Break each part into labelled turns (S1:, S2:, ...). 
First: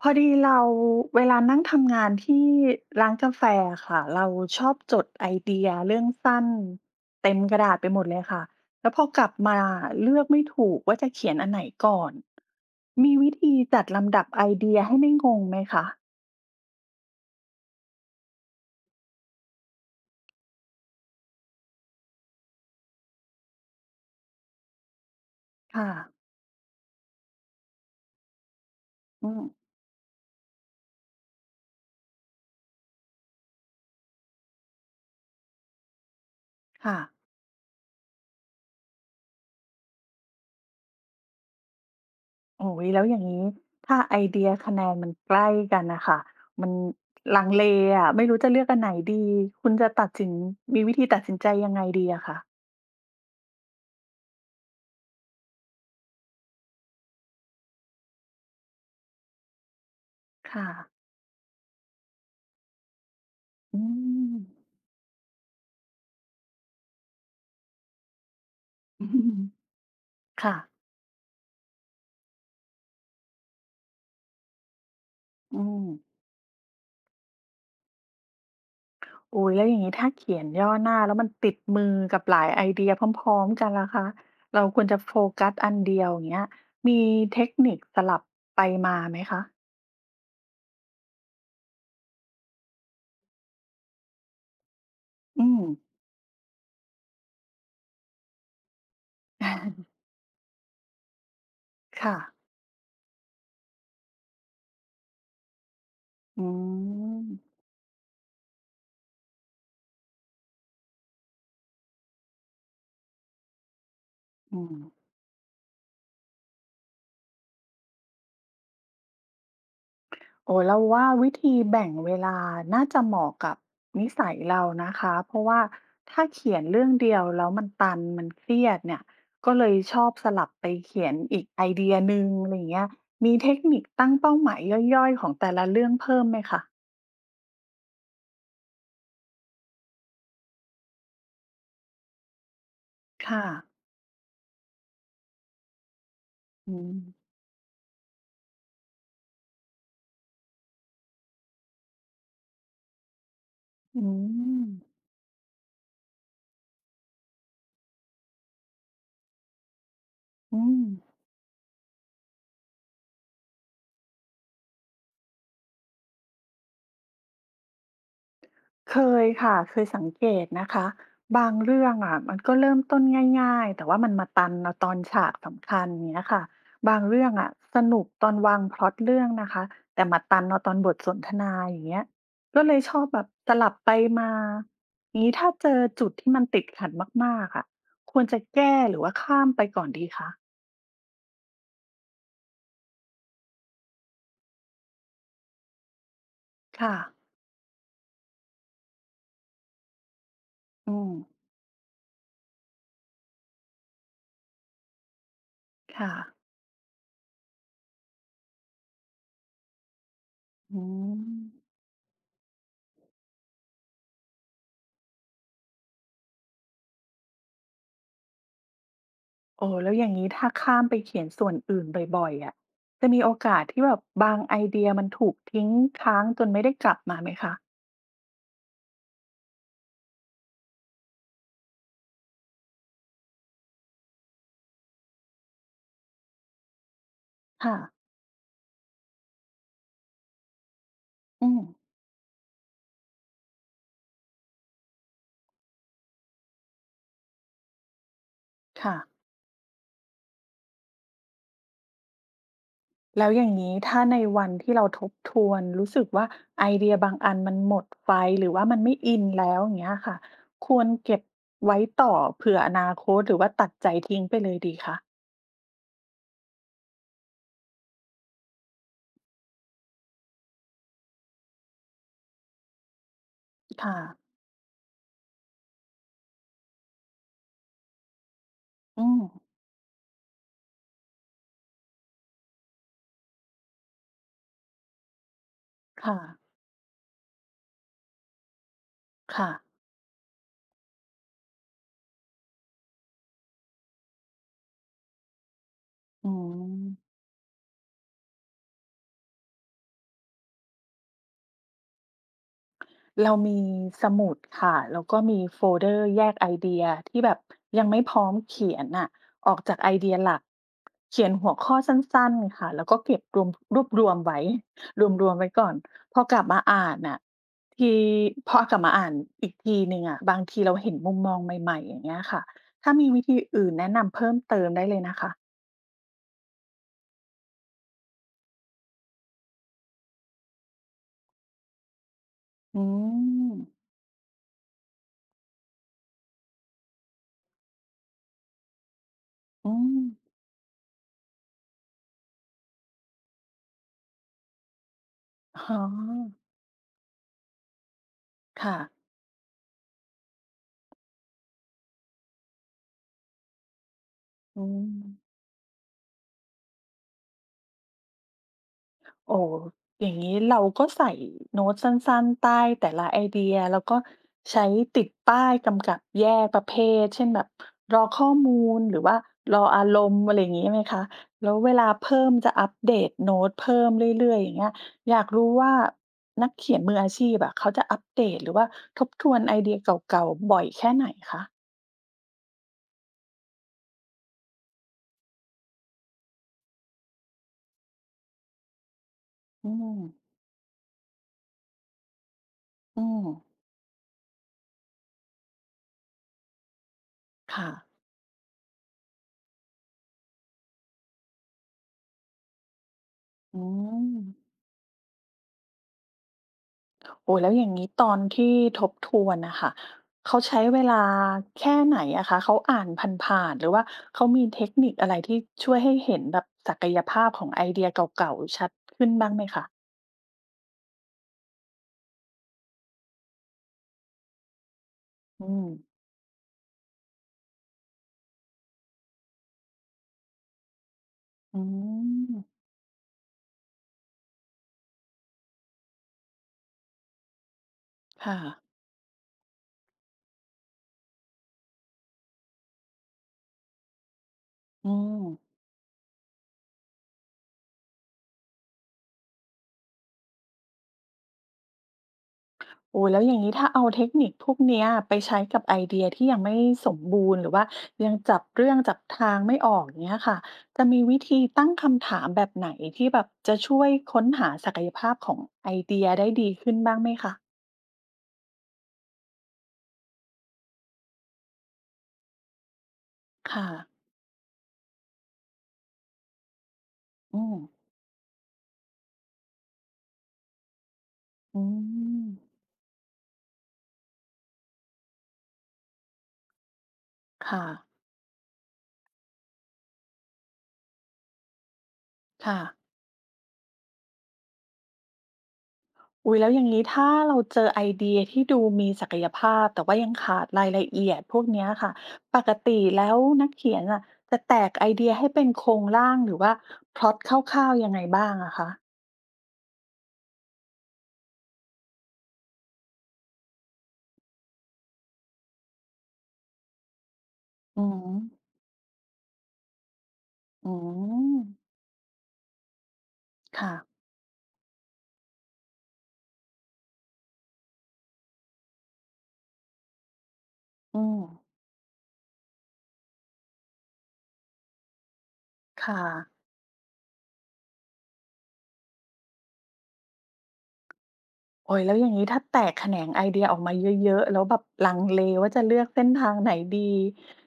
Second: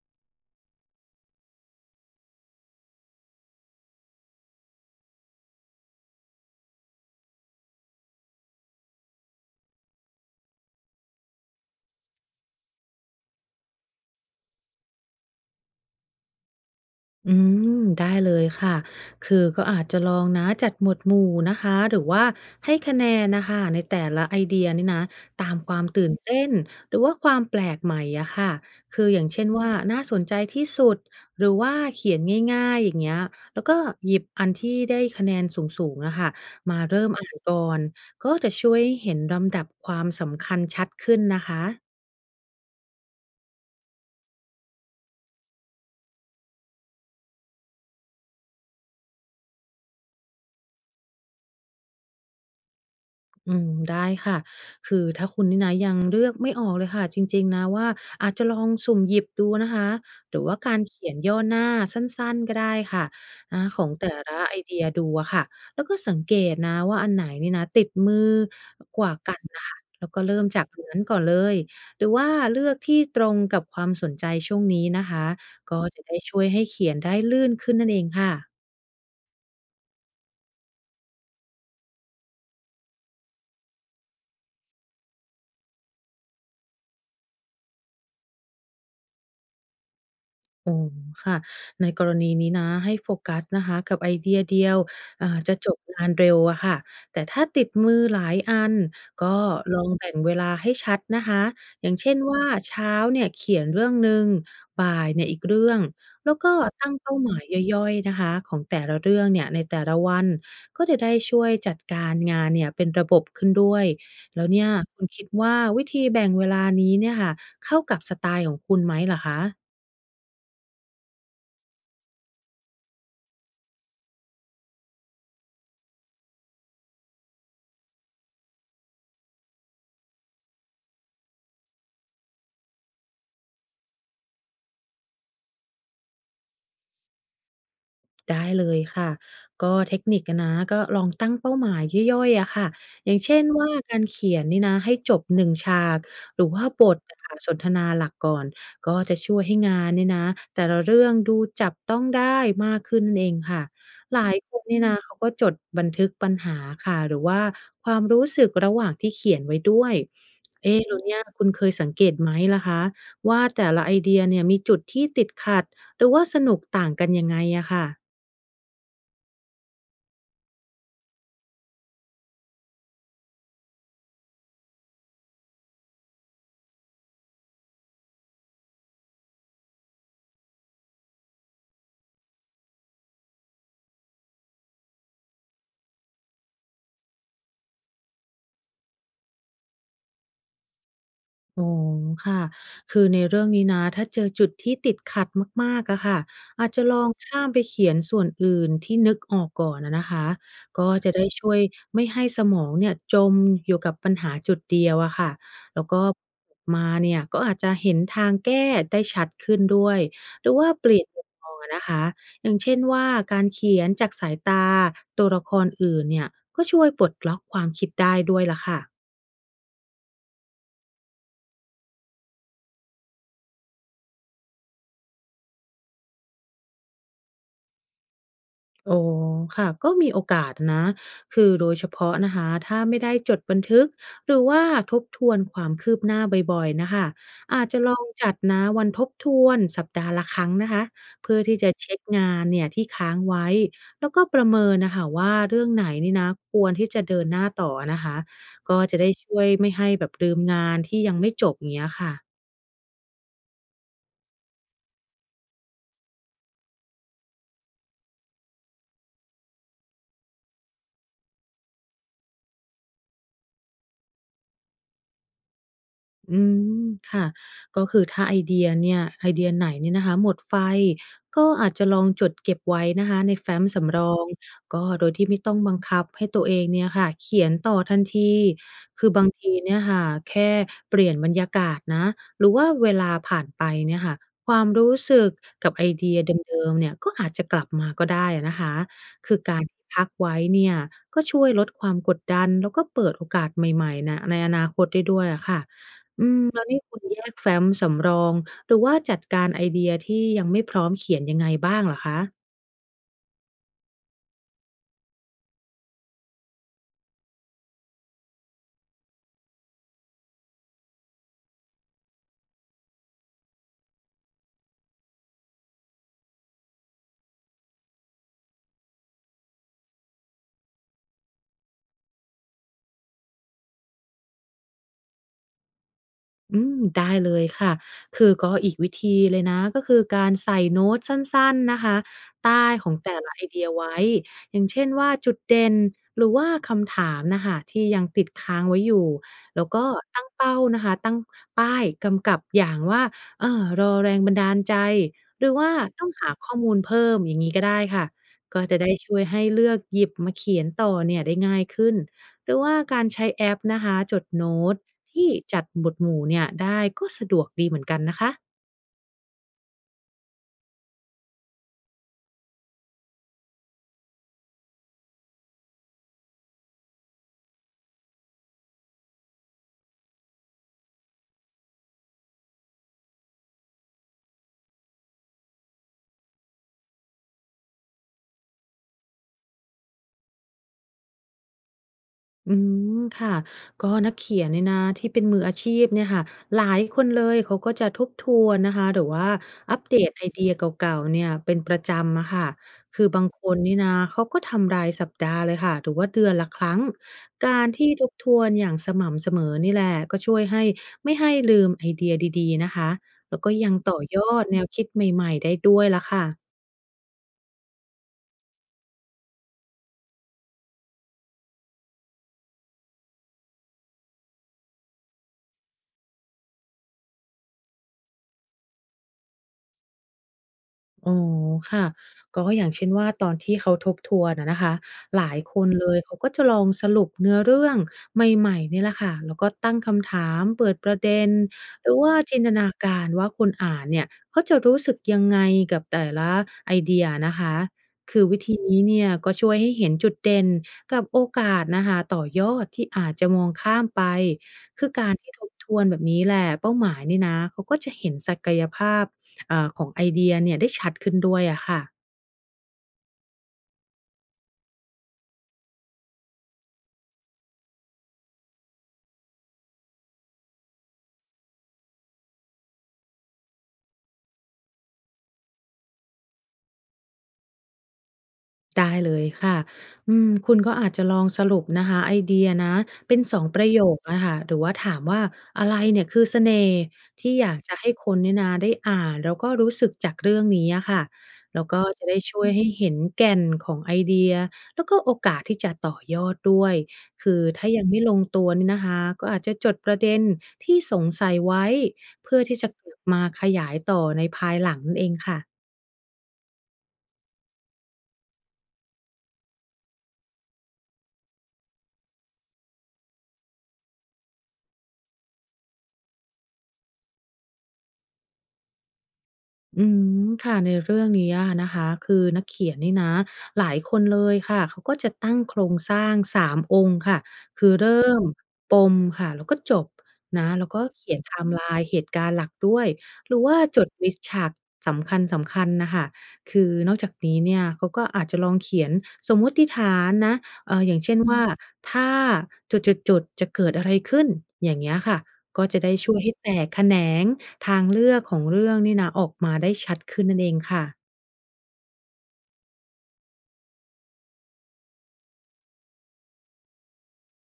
S1: พอดีเราเวลานั่งทำงานที่ร้านกาแฟค่ะเราชอบจดไอเดียเรื่องสั้นเต็มกระดาษไปหมดเลยค่ะแล้วพอกลับมาเลือกไม่ถูกว่าจะเขียนอันไหนก่อนมีวิธีจัดลำดับไอเดียให้ไม่งงไหมคะ
S2: อืมได้เลยค่ะคือก็อาจจะลองนะจัดหมวดหมู่นะคะหรือว่าให้คะแนนนะคะในแต่ละไอเดียนี่นะตามความ
S1: ค่ะ
S2: ตื่นเต้นหรือว่าความแปลกใหม่อะค่ะคืออย่าง
S1: อืม
S2: เช่นว่าน่าสนใจที่สุดหรือว่าเขียนง่ายๆอย่างเงี้ยแล้วก็หยิบอันที่ได้คะแนนสูงๆนะคะมา
S1: ค่ะ
S2: เริ่มอ่านก่อนก็จะช่วยให้เห็นลำดับความสำคัญชัดขึ้นนะคะ
S1: โอ้โฮแล้วอย่างนี้ถ้าไอเดียคะแนนมันใกล้กันนะคะมันลังเลอ่ะไม่รู้จะเลือกอันไหนดีคุณจะตัดสินมีวิธีตัดสินใจยังไงดีอะคะ
S2: อืมได้ค่ะคือถ้าคุณนี่นะยังเลือกไม่ออกเลยค่ะจริงๆนะว่าอาจจะลองสุ่มหยิบดูนะคะหรือว่า
S1: ค่ะ
S2: การเขียนย่อหน้าสั้นๆก็ได้ค่ะข
S1: อื
S2: องแต่
S1: ม
S2: ละไอเดียดูอะค่ะแล้วก็สังเกตนะว่าอันไหนนี่นะติดมือก
S1: อื
S2: ว่ากัน
S1: ม
S2: น่ะค่ะแล้วก็เริ่ม
S1: ค่ะ
S2: จากอันนั้นก่อนเลยหรือว่าเลือกที่ตรงกับความสนใจช่วงนี้นะคะ
S1: อื
S2: ก็
S1: ม
S2: จะได้ช่วยให้เขียนได้ลื่นขึ้นนั่นเองค่ะ
S1: อุ๊ยแล้วอย่างนี้ถ้าเขียนย่อหน้าแล้วมันติดมือกับหลายไอเดียพร้อมๆกันล่ะคะเราควรจะโฟกัสอันเดียวอย่างเงี้ยมีเทคนิคสลับไปมาไหมคะ
S2: อ๋อค่ะในกรณีนี้นะให้โฟกัสนะคะกับไอเดียเดียว
S1: อื
S2: จะ
S1: ม
S2: จบงานเร็วอะค่ะแต่ถ้าติดมือหลายอันก็ลองแบ่ งเวลาให้ชัดนะคะอย่างเช่
S1: ค่ะ
S2: นว่าเช้าเนี่ยเขียนเรื่องหนึ่งบ่ายเนี่ยอีกเรื่องแล้ว
S1: อื
S2: ก็ตั้งเป้าหมาย
S1: ม
S2: ย่อยๆนะคะของแต่ละเรื่องเนี่ยในแต่ละวันก็จะได้ช่วยจัดการงานเนี่ยเป็นระบบขึ้นด้วยแล้ว
S1: อื
S2: เนี่ย
S1: ม
S2: คุณคิดว่าวิธีแบ่งเวลานี้เนี่ยค่ะเข้ากับสไตล์ของคุณไหมเหรอคะ
S1: โอ้เราว่าวิธีแบ่งเวลาน่าจะเหมาะกับนิสัยเรานะคะเพราะว่าถ้าเขียนเรื่องเดียวแล้วมันตันมันเครียดเนี่ยก็เลยชอบสลับไปเขียนอีกไอเดียหนึ่งอะไรอย่างเงี้ยมีเทคนิคตั้งเป้าหมายย่อยๆของแต่ละเรื่องเพิ่มไหมคะ
S2: ได้เลยค่ะก็เทคนิคอะนะก็ลองตั้งเป้าหมายย่อยๆอะค่ะอย่างเช่น
S1: ค่ะ
S2: ว่าการเขียนนี่นะให้จบหนึ่งฉากหรือว่า
S1: อื
S2: บ
S1: ม
S2: ทอะค่ะสนทนาหลักก่อนก็จะช่วยให้งานเนี่ยนะแต่ละเรื่องดูจับต้องได้มากขึ้นนั่นเองค่ะ
S1: อื
S2: หลายคน
S1: ม
S2: เนี่ยนะเขาก็จดบันทึกปัญหาค่ะหรือว่าความรู้สึกระหว่างที่เขียนไว้ด้วย
S1: อื
S2: เอ๊ะ
S1: ม
S2: แล้วเนี่ยคุณเคยสังเกตไหมล่ะคะว่าแต่ละไอเดียเนี่ยมีจุดที่ติดขัดหรือว่าสนุกต่างกันยังไงอะค่ะ
S1: เคยค่ะเคยสังเกตนะคะบางเรื่องอะมันก็เริ่มต้นง่ายๆแต่ว่ามันมาตันเอาตอนฉากสำคัญเนี้ยค่ะบางเรื่องอะสนุกตอนวางพล็อตเรื่องนะคะแต่มาตันเอาตอนบทสนทนาอย่างเงี้ยก็เลยชอบแบบสลับไปมานี้ถ้าเจอจุดที่มันติดขัดมากๆอะควรจะแก้หรือว่าข้ามไปก่อนดีคะ
S2: อ๋อค่ะคือในเรื่องนี้นะถ้าเจอจุดที่ติดขัดมากๆอะค่ะอาจจะ
S1: ค่ะ
S2: ลองข้ามไปเขียนส่วนอื่นที่นึกออกก่อนอะนะคะก็
S1: อื
S2: จะ
S1: ม
S2: ได้ช่วยไม่ให้สมองเนี่ยจมอยู่กับปัญหาจุดเดียวอะค่ะแล้วก็
S1: ค่ะ
S2: มาเนี่ยก็อาจจะเห็นทางแก้ได้ชัดขึ้นด้วยหรือว่า
S1: อื
S2: เปลี่ยน
S1: ม
S2: มุมมองอะนะคะอย่างเช่นว่าการเขียนจากสายตาตัวละครอื่นเนี่ยก็ช่วยปลดล็อกความคิดได้ด้วยล่ะค่ะ
S1: โอ้แล้วอย่างนี้ถ้าข้ามไปเขียนส่วนอื่นบ่อยๆอะจะมีโอกาสที่แบบบางไอเดียมันถูกทิ้งค้างจนไม่ได้กลับมาไหมคะ
S2: โอ้ค่ะก็มีโอกาสนะ คือโดยเฉพาะนะคะถ้าไม่ได้จดบันทึก หรือว่าทบทวนความคืบหน้าบ่อยๆนะคะอาจ
S1: ค่ะ
S2: จะลองจัดนะวันทบทวนสัปดาห์ละครั้งนะคะเพื่อ
S1: อื
S2: ที่
S1: ม
S2: จะเช็กงานเนี่ยที่ค้างไว้ แล้วก็ประเมินนะคะว่าเรื่องไหนนี่นะควรที่จะเดินหน้าต่อนะคะก็
S1: ค่ะ
S2: จะได้ช่วยไม่ให้แบบลืมงานที่ยังไม่จบอย่างเงี้ยค่ะ
S1: แล้วอย่างนี้ถ้าในวันที่เราทบทวนรู้สึกว่าไอเดียบางอันมันหมดไฟหรือว่ามันไม่อินแล้วอย่างเงี้ยค่ะควรเก็บไว้ต่อเผื่ออนาคตหรือว่าตัดใจทิ้งไปเลยดีคะ
S2: อืมค่ะก็คือถ้าไอเดียเนี่ยไอเดียไหนเนี่ยนะคะหมดไฟก็อาจจะลองจดเก็บไว้นะคะในแฟ้มสำ
S1: ค่ะ
S2: รองก็โดยที่ไม่ต้องบังคับให้ตัวเองเนี่ยค่ะเขียนต่อทันที
S1: อื
S2: คือ
S1: ม
S2: บางทีเนี่ยค่ะแค่เปลี่ยนบรรยากาศนะหรือว่าเวลาผ่านไปเนี่ยค่ะความรู้สึกกับไอเดีย
S1: ค่ะ
S2: เดิมๆเนี่ยก็อาจจะกลับมาก็ได้อะนะคะคือ
S1: ค่ะ
S2: การที่พักไว้เนี่ยก็ช่วยลดความกดดันแล้วก็เปิดโอกาสใหม่ๆนะในอนาคตได้ด้วยอะค่ะ อื
S1: อื
S2: มแล้ว
S1: ม
S2: นี่คุณแยกแฟ้มสำรองหรือว่าจัดการไอเดียที่ยังไม่พร้อมเขียนยังไงบ้างเหรอคะ
S1: เรามีสมุดค่ะ แล้วก็มีโฟลเดอร์แยกไอเดียที่แบบยังไม่พร้อมเขียนน่ะออกจากไอเดียหลักเขียนหัวข้อสั้นๆค่ะแล้วก็เก็บรวมรวบรวมไว้รวมๆไว้ก่อนพอกลับมาอ่านน่ะทีพอกลับมาอ่านอีกทีหนึ่งอะบางทีเราเห็นมุมมองใหม่ๆอย่างเงี้ยค่ะถ้ามีวิธีอื่นแนะนำเพิ่มเติมได้เลยนะคะ
S2: อืมได้เลยค่ะคือก็อีกวิธีเลยนะก็คือการใส่โน้ตสั้นๆนะคะใต้
S1: อื
S2: ของแต่ละไอ
S1: ม
S2: เดียไว้อย่างเช่นว่าจุดเด่นหรือว่าคำถามน่ะค่ะที่ยังติดค้างไว้อยู่แล้ว
S1: อื
S2: ก็
S1: ม
S2: ตั้งเป้านะคะตั้งป้ายกำกับอย่างว่ารอแรงบันดาลใจหรือว่า
S1: อ๋อ
S2: ต้องหาข้อมูลเพิ่มอย่างงี้ก็ได้ค่ะก็จะ
S1: ค่ะ
S2: ได้ช่วยให้เลือกหยิบมาเขียนต่อเนี่ยได้ง่ายขึ้นหรือว่าการใช้แอปนะคะจดโน้
S1: อื
S2: ต
S1: ม
S2: ที่จัดหมวดหมู่เนี่ยได้ก็สะดวกดีเหมือนกันนะคะ
S1: โอ้อย่างนี้เราก็ใส่โน้ตสั้นๆใต้แต่ละไอเดียแล้วก็ใช้ติดป้ายกำกับแยกประเภทเช่นแบบรอข้อมูลหรือว่ารออารมณ์อะไรอย่างงี้ไหมคะแล้วเวลาเพิ่มจะอัปเดตโน้ตเพิ่มเรื่อยๆอย่างเงี้ยอยากรู้ว่านักเขียนมืออาชีพอะเขาจะอัปเดตหรือว่าทบทวนไอเดียเก่าๆบ่อยแค่ไหนคะ
S2: อืมค่ะก็นักเขียนเนี่ยนะที่เป็นมืออาชีพเนี่ยค่ะหลายคนเลยเขาก็จะทบทวนนะคะหรือว่า
S1: อื
S2: อัปเด
S1: ม
S2: ตไอเดียเก่าๆเนี่ยเป็นประจำอะค่ะคื
S1: อื
S2: อบา
S1: ม
S2: งคนนี่นะเขาก็ทำรายสัปดาห์เลยค่ะหรือว่าเดือนละครั้งการ
S1: ค่ะ
S2: ที่ทบทวนอย่างสม่ำเสมอนี่แหละก็ช่วยให้ไม่ให้ลืมไอเดียดีๆนะคะแล้วก็
S1: อื
S2: ยังต่อ
S1: ม
S2: ยอดแนวคิดใหม่ๆได้ด้วยละค่ะ
S1: โอ้ยแล้วอย่างนี้ตอนที่ทบทวนนะคะเขาใช้เวลาแค่ไหนอะคะเขาอ่านผ่านๆหรือว่าเขามีเทคนิคอะไรที่ช่วยให้เห็นแบบศักยภาพของไอเดียเก่าๆชัดขึ้นบ้างไหมคะ
S2: อ๋อค่ะก็อย่างเช่นว่าตอนที่เขาทบทวนอะนะคะหลาย
S1: อื
S2: ค
S1: ม
S2: นเลยเขาก็จะลองสรุปเนื้อเรื่องใหม่ๆเนี่ยแหละค่ะแล้วก็ตั้งคำถามเปิดประเด็น
S1: อื
S2: หรือว่าจินต
S1: ม
S2: นาการว่าคนอ่านเนี่ยเขาจะรู้สึกยังไงกับแต่ละไอเดียนะคะคือ
S1: ค่ะ
S2: วิธีนี้เนี่ยก็ช่วยให้เห็นจุดเด่นกับโอกาสนะคะต่อยอดที่อาจจะมองข้ามไปคื
S1: อื
S2: อการ
S1: ม
S2: ที่ทบทวนแบบนี้แหละเป้าหมายนี่นะเขาก็จะเห็นศักยภาพ ของไอเดียเนี่ยได้ชัดขึ้นด้วยอะค่ะ
S1: โอ้ยแล้วอย่างนี้ถ้าเอาเทคนิคพวกเนี้ยไปใช้กับไอเดียที่ยังไม่สมบูรณ์หรือว่ายังจับเรื่องจับทางไม่ออกอย่างเนี้ยค่ะจะมีวิธีตั้งคำถามแบบไหนที่แบบจะช่วยค้นหาศักยภาพของไอเดียได้ดีขึ้นบ้างไหมคะ
S2: ได้เลยค่ะอืมคุณก็อาจจะลองสรุปนะคะไอเดียนะเป็น2ป
S1: ค่ะ
S2: ระโยคอะค่ะหรือว่าถามว่าอะไรเนี่ยคือเสน่ห์ที่
S1: อื
S2: อยา
S1: ม
S2: กจะให้คนเนี่ยนะได้อ่านแล้วก็รู้สึกจากเรื่องนี้อะค่ะแล้
S1: อื
S2: วก็จะได้
S1: ม
S2: ช่วยให้เห็นแก่นของไอเดียแล้วก็โอกาสที่จะต่อยอดด้วยคือ
S1: ค่ะ
S2: ถ้ายังไม่ลงตัวเนี่ยนะคะก็อาจจะจดประเด็นที่สงสัยไว้เพื่อที่
S1: ค่ะ
S2: จะกลับมาขยายต่อในภายหลังนั่นเองค่ะ
S1: อุ๊ยแล้วอย่างนี้ถ้าเราเจอไอเดียที่ดูมีศักยภาพแต่ว่ายังขาดรายละเอียดพวกเนี้ยค่ะปกติแล้วนักเขียนอ่ะจะแตกไอเดียให้เป็นโครงร่างหรือว่าพล็อตคร่าวๆยังไงบ้างอะคะ
S2: อืมค่ะในเรื่องนี้อะนะคะคือนักเขียนนี่นะหลายคนเลยค่ะเขาก็จะตั้งโครงสร้าง3องค์ค่ะคือ
S1: อื
S2: เริ่
S1: ม
S2: มปมค่ะแล้วก็จบนะแล้ว
S1: อื
S2: ก็เขียนไท
S1: ม
S2: ม์ไลน์เหตุการณ์หลักด้วยหรือว่า
S1: ค่ะ
S2: จดลิสต์ฉากสำคัญๆนะคะคือนอกจากนี้เนี่ยเขาก็อาจจะลองเขียนสมมติฐานนะอย่าง
S1: อื
S2: เช่น
S1: ม
S2: ว่าถ้าจุดๆๆจะเกิดอะไรขึ้นอย่างเงี้ยค่ะก็จะได้
S1: ค่ะ
S2: ช่วยให้แตกแขนง ทางเลือกของเรื่องนี่นะออกมาได้ชัดขึ้นนั่นเองค่ะ
S1: โอ๊ยแล้วอย่างนี้ถ้าแตกแขนงไอเดียออกมาเยอะๆแล้วแบบลังเลว่าจะเลือกเส้นทางไหนดี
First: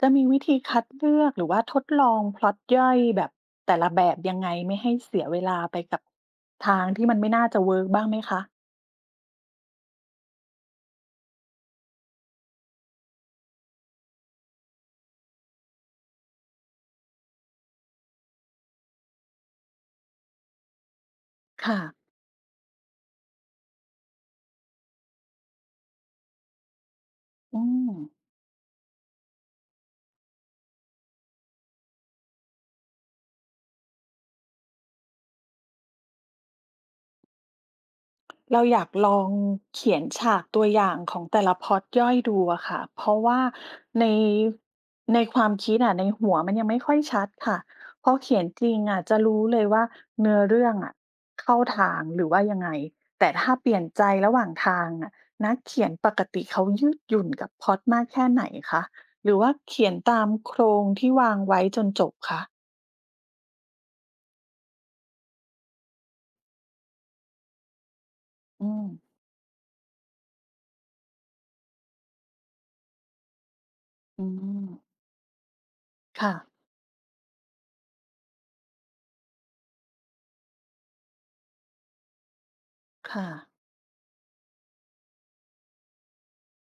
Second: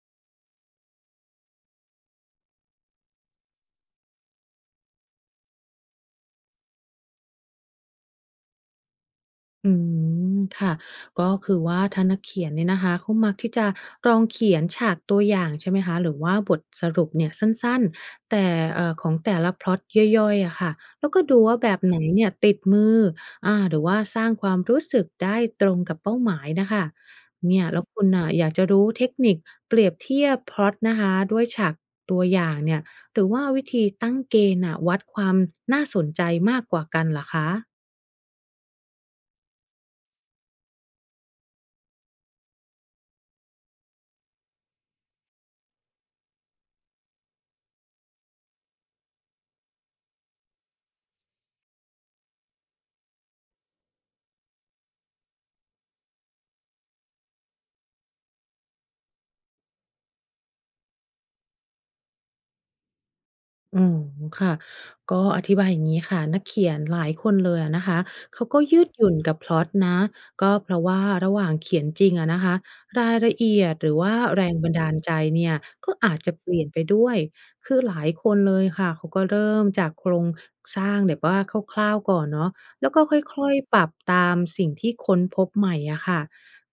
S1: จะมีวิธีคัดเลือกหรือว่าทดลองพล็อตย่อยแบบแต่ละแบบยังไงไม่ให้เสียเวลาไปกับทางที่มันไม่น่าจะเวิร์กบ้างไหมคะ
S2: อืมค่ะก็คือว่าถ้านักเขียนเนี่ยนะคะเขามักที่จะลองเขียนฉากตัวอย่างใช่ไหมคะหรือว่าบทสรุปเนี่ยสั้นๆแต่ของแต่ละพล็อตย่อยๆอะค่ะแล้วก็ดูว่าแบบ
S1: ค่ะ
S2: ไหนเนี่ยติดมืออาหรือว่าสร้างความรู้สึกได้ตรงกับเป้าหมายนะคะเนี่
S1: อื
S2: ยแล้ว
S1: ม
S2: คุณน่ะอยากจะรู้เทคนิคเปรียบเทียบพล็อตนะคะด้วยฉากตัวอย่างเนี่ยหรือว่าวิธีตั้งเกณฑ์นะวัดความน่าสนใจมากกว่ากันเหรอคะ
S1: เราอยากลองเขียนฉากตัวอย่างของแต่ละพล็อตย่อยดูอะค่ะเพราะว่าในในความคิดอะในหัวมันยังไม่ค่อยชัดค่ะพอเขียนจริงอะจะรู้เลยว่าเนื้อเรื่องอะเข้าทางหรือว่ายังไงแต่ถ้าเปลี่ยนใจระหว่างทางอะนักเขียนปกติเขายืดหยุ่นกับพล็อตมากแค่ไหนคะหรือว่าเขียนตามโครงที่วางไว้จนจบคะ
S2: อืมค่ะก็อธิบายอย่างนี้ค่ะนักเขียนหลายคนเลยอะนะคะเขาก็
S1: อื
S2: ยื
S1: ม
S2: ดหยุ่นกับพล็อตนะก็เพราะว่าระหว่างเขียนจริงอะนะคะรายละเอียดหรือว่า
S1: อื
S2: แรง
S1: ม
S2: บันดาลใจเนี่ยก็อาจจะ
S1: ค่ะ
S2: เปลี่ยนไปด้วยคือหลายคนเลยค่ะเขาก็เริ่มจากโครงสร้างแบบว่าคร่าวๆก่อนเนาะแล้วก็
S1: ค่ะ
S2: ค่อยๆปรับตามสิ่งที่ค้นพบใหม่อะค่ะ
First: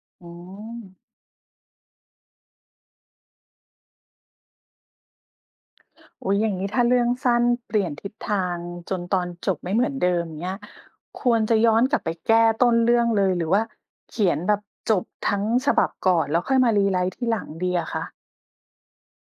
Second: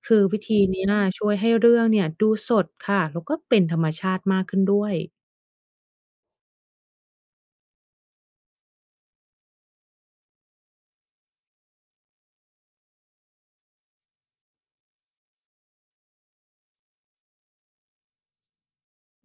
S2: คือ
S1: อื
S2: วิธี
S1: ม
S2: เนี้ยช่วยให้เรื่องเนี่ยดูสดค่ะแล้วก็เป็นธรรมชาติมากขึ้นด้วย
S1: อุ๊ยอย่างนี้ถ้าเรื่องสั้นเปลี่ยนทิศทางจนตอนจบไม่เหมือนเดิมเนี้ยควรจะย้อนกลับไปแก้ต้นเรื่องเลยหรือว่าเขียนแบบจบทั้งฉบับก่อนแล้วค่อยมารีไล i ์ทีหลังดีอะคะ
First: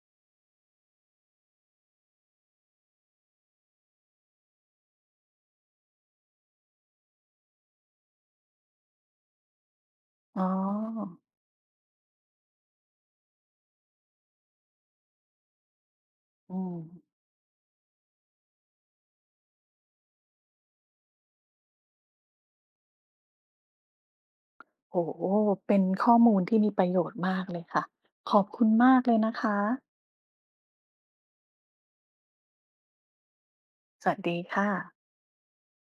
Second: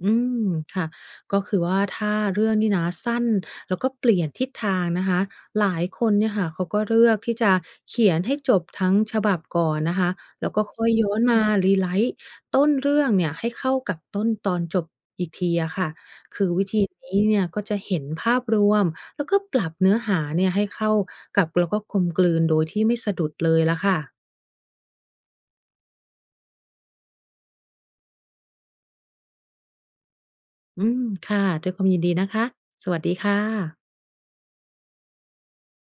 S2: อืมค่ะก็คือว่าถ้าเรื่องนี่นะสั้นแล้วก็เปลี่ยนทิศทางนะคะหลายคนเนี่ยค่ะเขาก็เลือกที่จะเขียนให้จบทั้งฉบับก่อนนะคะ
S1: อ๋อ
S2: แล้วก็ค่อยย้อนมารีไ r i ์ต้นเรื่องเนี่ยให้เข้ากับต้นตอนจบอีกทีอะค่ะคือ
S1: อื
S2: วิ
S1: ม
S2: ธีนี้เนี่ยก็จะเห็นภาพรวมแล้วก็ปรับเนื้อหาเนี่ยให้เข้ากับแล้วก็กลมกลืนโดยที่ไม่สะดุดเลยละค่ะ
S1: โอ้โฮเป็นข้อมูลที่มีประโยชน์มากเลยค่ะขอบคุณมากเลยนะคะ
S2: อืมค่ะด้วยความยินดีนะคะสวัสดีค่ะ
S1: สวัสดีค่ะ